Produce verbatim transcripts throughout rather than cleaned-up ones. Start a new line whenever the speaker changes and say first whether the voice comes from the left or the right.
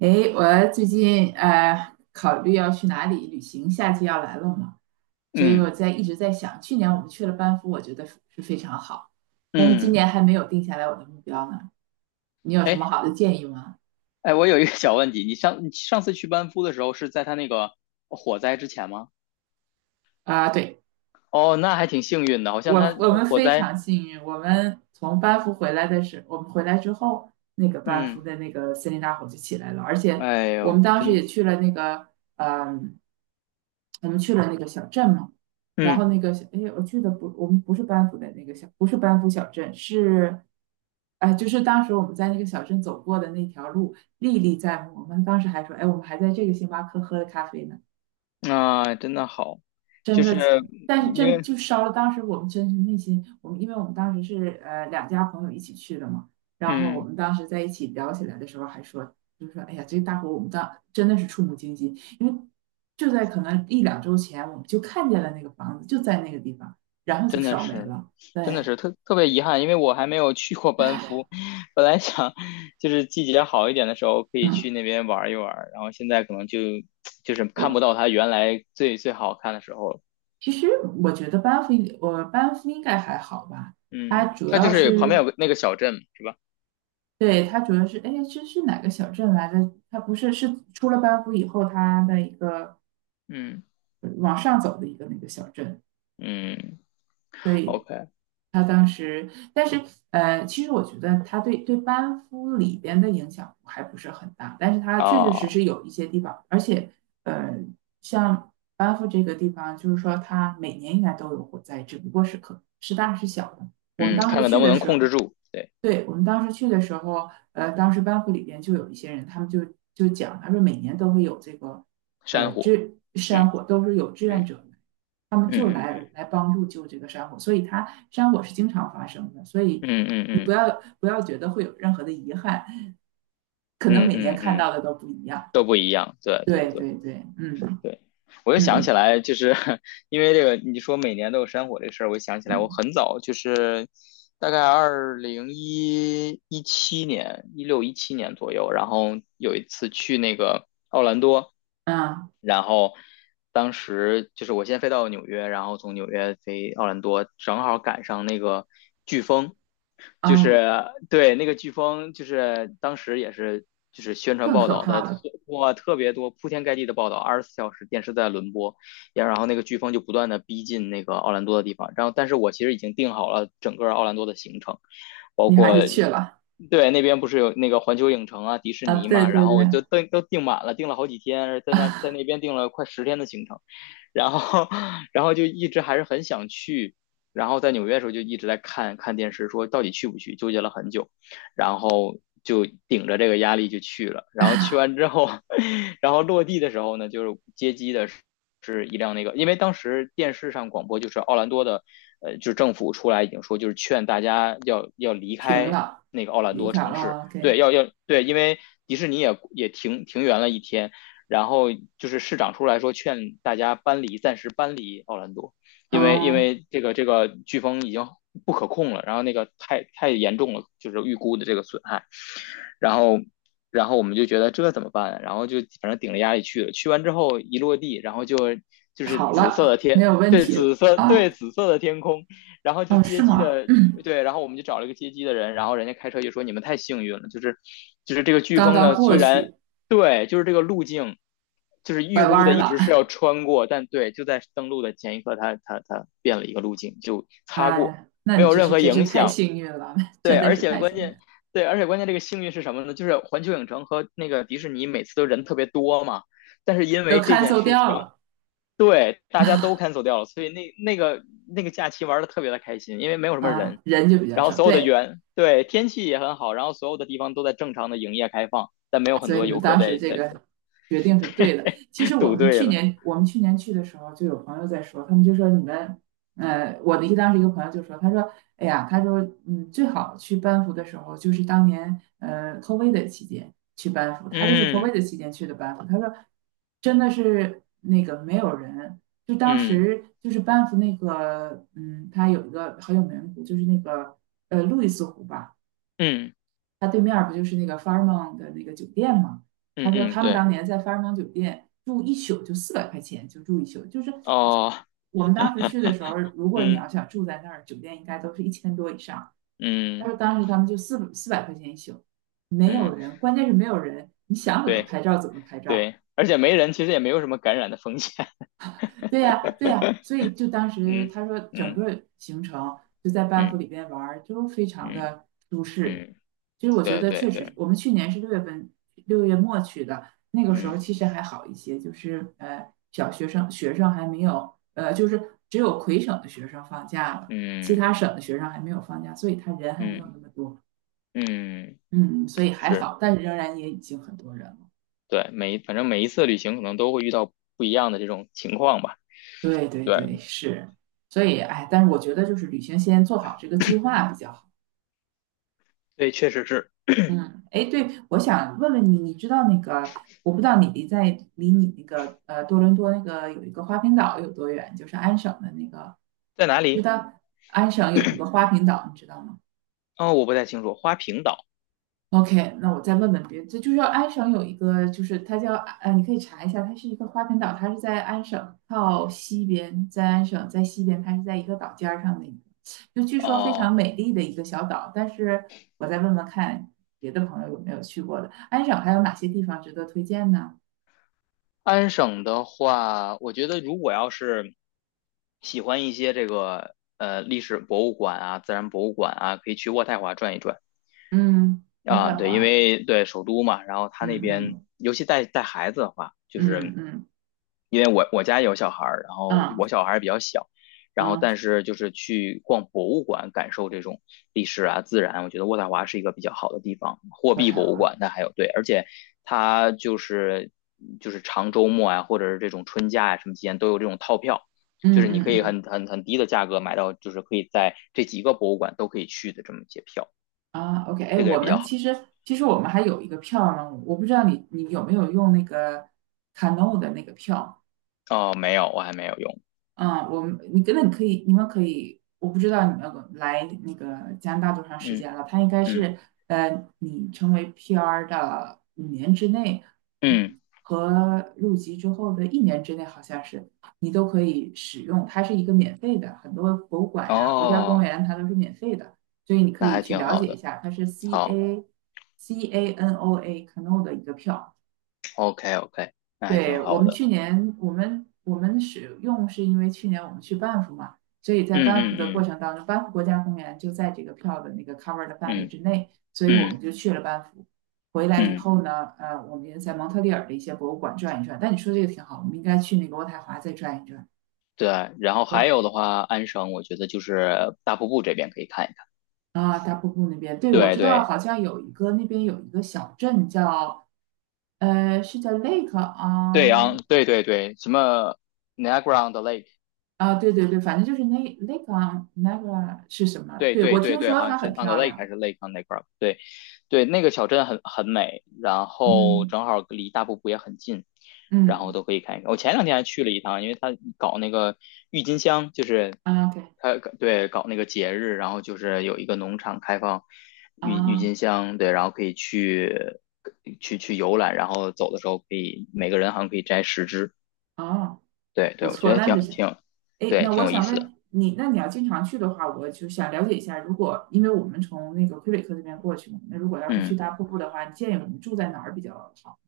right: 诶，我最近呃考虑要去哪里旅行，夏季要来了嘛，所以
left: 嗯
right: 我在一直在想，去年我们去了班夫，我觉得是非常好，但是今
left: 嗯，
right: 年还没有定下来我的目标呢。你有什么
left: 哎
right: 好的建议吗？
left: 哎，我有一个小问题，你上你上次去班夫的时候是在他那个火灾之前吗？
right: 啊、对，
left: 哦，那还挺幸运的，好像
right: 我
left: 他
right: 我们
left: 火
right: 非
left: 灾，
right: 常幸运，我们从班夫回来的时候，我们回来之后，那个班夫
left: 嗯，
right: 的那个森林大火就起来了，而且
left: 哎
right: 我们
left: 呦，
right: 当时
left: 真，
right: 也去了那个，嗯，我们去了那个小镇嘛，然后
left: 嗯
right: 那个小，哎，我去的不，我们不是班夫的那个小，不是班夫小镇，是，哎，就是当时我们在那个小镇走过的那条路历历在目，我们当时还说，哎，我们还在这个星巴克喝了咖啡呢。
left: 啊，真的好，
right: 真
left: 就
right: 的，
left: 是
right: 但是
left: 因
right: 真
left: 为，
right: 就烧了。当时我们真是内心，我们因为我们当时是呃两家朋友一起去的嘛，然后我
left: 嗯，
right: 们当时在一起聊起来的时候还说，就说哎呀，这个大火我们当真的是触目惊心，因为就在可能一两周前，我们就看见了那个房子就在那个地方，然后就
left: 真的
right: 烧没
left: 是，
right: 了。
left: 真的
right: 对，
left: 是特特别遗憾，因为我还没有去过 班
right: 唉。
left: 夫，本来想就是季节好一点的时候可以去
right: 嗯，
left: 那边玩一玩，然后现在可能就 就是
right: 我
left: 看不到他原来最最好看的时候了。
right: 其实我觉得班夫，我班夫应该还好吧。它
left: 嗯，
right: 主
left: 它
right: 要
left: 就
right: 嗯
left: 是旁边
right: 是，
left: 有个那个小镇是吧？
right: 对，它主要是，哎，这是哪个小镇来着？它不是，是出了班夫以后，它的一个
left: 嗯
right: 呃往上走的一个那个小镇。
left: 嗯
right: 所以
left: ，OK
right: 他当时，但是呃，其实我觉得他对对班夫里边的影响还不是很大，但是他确确实
left: 啊，
right: 实有一些地方，而且呃，像班夫这个地方，就是说它每年应该都有火灾，只不过是可是大是小的。我们
left: 嗯，
right: 当
left: 看
right: 时
left: 看
right: 去
left: 能不
right: 的
left: 能
right: 时
left: 控制
right: 候。
left: 住，对，
right: 对，我们当时去的时候，呃，当时班会里边就有一些人，他们就就讲，他说每年都会有这个，呃，
left: 山火，
right: 志山
left: 嗯
right: 火都是有志愿
left: 嗯
right: 者来，他们就
left: 嗯
right: 来来帮助救这个山火，所以它山火是经常发生的，所以
left: 嗯嗯
right: 你不
left: 嗯
right: 要不要觉得会有任何的遗憾，可能
left: 嗯
right: 每年
left: 嗯
right: 看到
left: 嗯，
right: 的都不一样。
left: 都不一样，对对
right: 对
left: 对
right: 对对，嗯
left: 对，我又想起
right: 嗯
left: 来，就是 因为这个你说每年都有山火这事儿，我就想起来我
right: 嗯。
left: 很早就是大概二零一一七年、一六一七年左右，然后有一次去那个奥兰多。
right: 啊，
left: 然后当时就是我先飞到纽约，然后从纽约飞奥兰多，正好赶上那个飓风，
right: 哎
left: 就是
right: 呀，
left: 对那个飓风，就是当时也是就是宣传
right: 更
left: 报
right: 可
left: 道
right: 怕
left: 的特
right: 了，
left: 哇特别多，铺天盖地的报道，二十四小时电视在轮播，也然后那个飓风就不断的逼近那个奥兰多的地方，然后但是我其实已经定好了整个奥兰多的行程，包
right: 你还
left: 括
right: 是去了
left: 对，那边不是有那个环球影城啊、迪士
right: 啊？
left: 尼
right: 对
left: 嘛，然
right: 对
left: 后我
right: 对，
left: 就订都订满了，订了好几天，在那在那边订了快十天的行程，然后 然后就一直还是很想去，然后在纽约的时候就一直在看看电视，说到底去不去，纠结了很久，然后就顶着这个压力就去了，然后去 完之后，然后落地的时候呢，就是接机的时是一辆那个，因为当时电视上广播就是奥兰多的，呃，就是政府出来已经说，就是劝大家要要离
right: 停
left: 开
right: 了，
left: 那个奥兰
right: 离
left: 多
right: 开
left: 城市，
right: 啊 o
left: 对，
right: k。
left: 要要对，因为迪士尼也也停停园了一天，然后就是市长出来说劝大家搬离，暂时搬离奥兰多，因为因
right: 嗯，
left: 为这个这个飓风已经不可控了，然后那个太太严重了，就是预估的这个损害，然后，然后我们就觉得这怎么办啊？然后就反正顶着压力去了，去完之后一落地，然后就就是
right: 好
left: 紫色
right: 了，
left: 的
right: 没
left: 天，
right: 有问
left: 对，
right: 题了
left: 紫色，对，
right: 啊。
left: 紫色的天空，然后就
right: 哦，是
left: 接机
right: 吗？
left: 的，
right: 嗯，
left: 对，然后我们就找了一个接机的人，然后人家开车就说你们太幸运了，就是就是这个飓
right: 刚
left: 风呢，
right: 刚过
left: 虽然
right: 去，
left: 对，就是这个路径。就是预
right: 拐弯
left: 估的
right: 儿
left: 一
right: 了。
left: 直是要穿过，但对，就在登陆的前一刻，它它它变了一个路径，就擦过，
right: 哎，那
left: 没
right: 你
left: 有
right: 真
left: 任
right: 是
left: 何
right: 真是
left: 影
right: 太
left: 响。
right: 幸运了，
left: 对，
right: 真的
left: 而
right: 是
left: 且
right: 太
left: 关
right: 幸运
left: 键，
right: 了。
left: 对，而且关键这个幸运是什么呢？就是环球影城和那个迪士尼每次都人特别多嘛，但是因
right: 都
left: 为这件
right: cancel
left: 事
right: 掉
left: 情，
right: 了
left: 对，大家都 cancel 掉了，所以那那个那个假期玩的特别的开心，因为没有什么人，
right: 啊，人就比较
left: 然后
right: 少。
left: 所有的
right: 对，
left: 园，对，天气也很好，然后所有的地方都在正常的营业开放，但没有很
right: 所以
left: 多
right: 你
left: 游
right: 们
left: 客
right: 当时
left: 在
right: 这
left: 在
right: 个决定是对的。其
left: 在
right: 实我
left: 堵
right: 们
left: 队
right: 去
left: 了。
right: 年我们去年去的时候，就有朋友在说，他们就说你们，呃，我的一当时一个朋友就说，他说，哎呀，他说，嗯，最好去班夫的时候就是当年呃 COVID 的期间去班夫，他就是
left: 嗯
right: COVID 的期间去的班夫，他说真的是那个没有人。就当
left: 嗯
right: 时就是班夫那个，嗯，他有一个很有名的湖，就是那个呃路易斯湖吧，
left: 嗯
right: 他对面不就是那个 Fairmont 的那个酒店吗？他
left: 嗯
right: 说
left: 嗯，
right: 他们
left: 对，
right: 当年在 Fairmont 酒店住一宿就四百块钱，就住一宿。就是
left: 哦，
right: 我们当时去的时候，如果你
left: 嗯
right: 要想住在那儿，酒店应该都是一千多以上。他
left: 嗯
right: 说当时他们就四四百块钱一宿，没有
left: 嗯，
right: 人，关键是没有人，你想怎么
left: 对
right: 拍照怎么拍照。
left: 对，而且没人，其实也没有什么感染的风险。
right: 对呀，对呀，所以就当时
left: 嗯
right: 他说整
left: 嗯
right: 个行程就在班夫
left: 嗯
right: 里边玩儿，就非常
left: 嗯
right: 的舒适。
left: 嗯，
right: 其实我觉
left: 对
right: 得
left: 对
right: 确实，
left: 对，
right: 我们去年是六月份，六月末去的，那个时候
left: 嗯
right: 其实还好一些，就是呃小学生学生还没有，呃就是只有魁省的学生放假了，其
left: 嗯
right: 他省的学生还没有放假，所以他人还没有
left: 嗯
right: 那么多，
left: 嗯，
right: 嗯，所以还
left: 是，
right: 好，但是仍然也已经很多人了。
left: 对，每反正每一次旅行可能都会遇到不一样的这种情况吧。
right: 对对
left: 对
right: 对，是，所以哎，但是我觉得就是旅行先做好这个计划比较好。
left: 对，确实是
right: 嗯，哎，对，我想问问你，你知道那个，我不知道你离在离你那个呃多伦多那个有一个花瓶岛有多远，就是安省的那个，
left: 在哪
right: 知
left: 里？
right: 道安省有一个花瓶岛，你知道吗？
left: 哦，我不太清楚，花瓶岛。
right: OK，那我再问问别，这就是要安省有一个，就是它叫呃，你可以查一下，它是一个花盆岛，它是在安省靠西边，在安省在西边，它是在一个岛尖儿上的一个，就据说非常
left: 哦，
right: 美丽的一个小岛。但是我再问问看别的朋友有没有去过的，安省还有哪些地方值得推荐呢？
left: 安省的话，我觉得如果要是喜欢一些这个呃历史博物馆啊、自然博物馆啊，可以去渥太华转一转。
right: 嗯，渥
left: 啊，
right: 太
left: 对，因
right: 华，
left: 为对首都嘛，然后他那
right: 嗯
left: 边，
right: 嗯
left: 尤其带带孩子的话，就
right: 嗯
left: 是
right: 嗯
left: 因为我我家有小孩儿，然后
right: 嗯
left: 我小孩儿比较小，然后
right: 嗯，
left: 但是就是去逛博物馆，感受这种历史啊、自然，我觉得渥太华是一个比较好的地方。货
right: 渥
left: 币
right: 太
left: 博物
right: 华，
left: 馆那还有对，而且它就是就是长周末啊，或者是这种春假啊什么期间都有这种套票，就
right: 嗯
left: 是你可
right: 嗯
left: 以
right: 嗯。
left: 很很很低的价格买到，就是可以在这几个博物馆都可以去的这么一些票，
right: 啊，OK，哎，
left: 这个也
right: 我
left: 比较
right: 们
left: 好。
right: 其实其实我们还有一个票呢，我不知道你你有没有用那个 Cano 的那个票。
left: 哦，没有，我还没有用。
right: 嗯，我们你根本可以，你们可以，我不知道你们来那个加拿大多长时
left: 嗯
right: 间了，他应该
left: 嗯
right: 是呃，你成为 P R 的五年之内，
left: 嗯，
right: 嗯，和入籍之后的一年之内，好像是你都可以使用，它是一个免费的，很多博物馆呀、国家公
left: 哦，
right: 园它都是免费的，所以你可
left: 那
right: 以
left: 还
right: 去
left: 挺
right: 了
left: 好
right: 解一
left: 的。
right: 下，它是 C
left: 好
right: A C A N O A Canoa 的一个票。
left: ，OK OK，那还挺
right: 对，我
left: 好
right: 们
left: 的。
right: 去年我们我们使用是因为去年我们去班夫嘛，所以在
left: 嗯
right: 班夫的过
left: 嗯
right: 程当中，班夫国家公园就在这个票的那个 cover 的范围
left: 嗯
right: 之内，所以我
left: 嗯
right: 们
left: 嗯
right: 就去了班夫。回来以
left: 嗯，
right: 后呢，呃，我们也在蒙特利尔的一些博物馆转一转。但你说这个挺好，我们应该去那个渥太华再转一转。
left: 对。然后还
right: 我
left: 有的话，安省我觉得就是大瀑布这边可以看一看。
right: 啊，大瀑布那边，对，我
left: 对
right: 知道
left: 对
right: 好像有一个那边有一个小镇叫呃，是叫 Lake
left: 对，
right: on，
left: 昂，
right: 对。
left: 对对对，什么 Niagara on the Lake
right: 啊，对对对，反正就是那那个啊那 e 是什么？
left: 对
right: 对，
left: 对
right: 我
left: 对
right: 听
left: 对，
right: 说
left: 好
right: 它
left: 像是
right: 很
left: on the
right: 漂
left: lake 还
right: 亮。
left: 是 lake on the g r o u n 对对，那个小镇很很美，然后
right: 嗯
left: 正好离大瀑布也很近，然后
right: 嗯，
left: 都可以看一看。我前两天还去了一趟，因为他搞那个郁金香，
right: 啊，OK
left: 他对搞那个节日，然后就是有一个农场开放郁郁
right: 啊。
left: 金香，对，然后可以去去去游览，然后走的时候可以每个人好像可以摘十支，
right: 哦，
left: 对对，
right: 不
left: 我觉
right: 错，
left: 得
right: 那是
left: 挺
right: 谁？
left: 挺
right: 哎，
left: 对，
right: 那
left: 挺
right: 我
left: 有意
right: 想
left: 思的，
right: 问你，那你要经常去的话，我就想了解一下，如果因为我们从那个魁北克那边过去嘛，那如果要是去
left: 嗯。
right: 大瀑布的话，你建议我们住在哪儿比较好？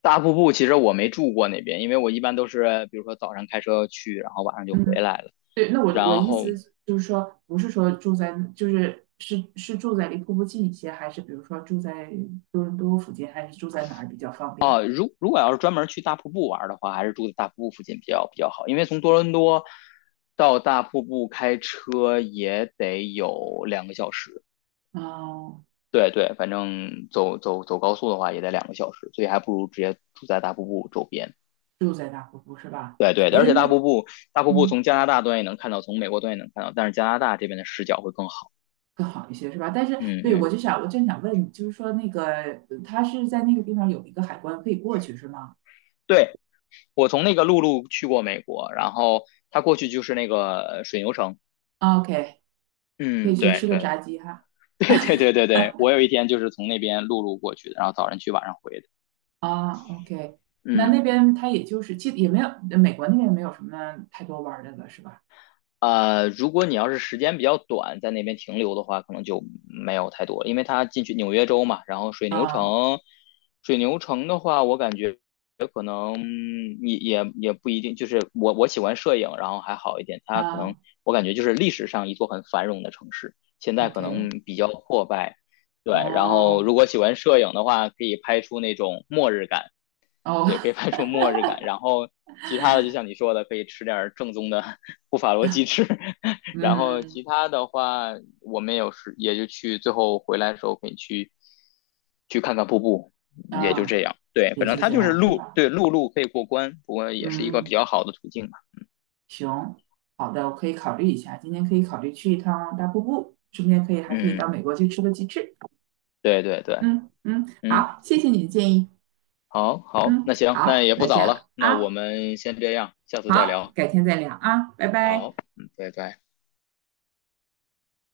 left: 大瀑布其实我没住过那边，因为我一般都是比如说早上开车去，然后晚上就回
right: 嗯，
left: 来了。
right: 对，那我我
left: 然
right: 意
left: 后
right: 思就是说，不是说住在，就是是是住在离瀑布近一些，还是比如说住在多伦多附近，还是住在哪儿比较方便？
left: 如果要是专门去大瀑布玩的话，还是住在大瀑布附近比较比较好，因为从多伦多到大瀑布开车也得有两个小时。
right: 哦，
left: 对对，反正走走走高速的话也得两个小时，所以还不如直接住在大瀑布周边。
right: 住在大瀑布是吧？
left: 对对，
right: 哎，
left: 而且
right: 那
left: 大瀑布大瀑布从
right: 嗯，
left: 加拿大端也能看到，从美国端也能看到，但是加拿大这边的视角会更好。
right: 更好一些是吧？但是
left: 嗯
right: 对我
left: 嗯，
right: 就想，我就想问，就是说那个呃他是在那个地方有一个海关可以过去是吗
left: 对，我从那个陆路去过美国，然后他过去就是那个呃水牛城。
right: o k 可
left: 嗯，
right: 以去
left: 对
right: 吃个
left: 对
right: 炸鸡哈。
left: 对对对对对，我有一天就是从那边陆路过去的，然后早晨去，晚上回的。
right: 啊，OK，那
left: 嗯。
right: 那边他也就是其实也没有，美国那边没有什么太多玩儿的了是吧？
left: 呃，如果你要是时间比较短，在那边停留的话，可能就没有太多，因为它进去纽约州嘛，然后水牛
right: 啊。
left: 城，水牛城的话，我感觉可能嗯也也也不一定，就是我我喜欢摄影，然后还好一点，它可能
right: 啊
left: 我感觉就是历史上一座很繁荣的城市，现在可能
right: ，OK，
left: 比较破败，对，然后
right: 哦。
left: 如果喜欢摄影的话，可以拍出那种末日感，对，可
right: 哦，
left: 以拍出末日感。然后其他的，就像你说的，可以吃点正宗的 布法罗鸡翅。然后
right: 嗯
left: 其他的话，我们有时也就去，最后回来的时候可以去去看看瀑布，
right: 嗯。
left: 也就
right: 啊，
left: 这样。对，
right: 也
left: 反正
right: 就
left: 它
right: 这
left: 就是
right: 样是
left: 陆，
right: 吧？
left: 对，陆路可以过关，不过也是一个比
right: 嗯。
left: 较好的途径吧。
right: 行，好的，我可以考虑一下，今天可以考虑去一趟大瀑布，顺便可以还可以
left: 嗯，
right: 到美国去吃个鸡翅。
left: 对对对，
right: 嗯嗯，
left: 嗯，
right: 好，谢谢你的建议。
left: 好好，
right: 嗯，
left: 那行，那
right: 好，
left: 也不
right: 那这
left: 早了，
right: 样
left: 那我
right: 啊，
left: 们先这样，下次再
right: 好，
left: 聊。
right: 改天再聊啊，拜拜。
left: 好，嗯，拜拜。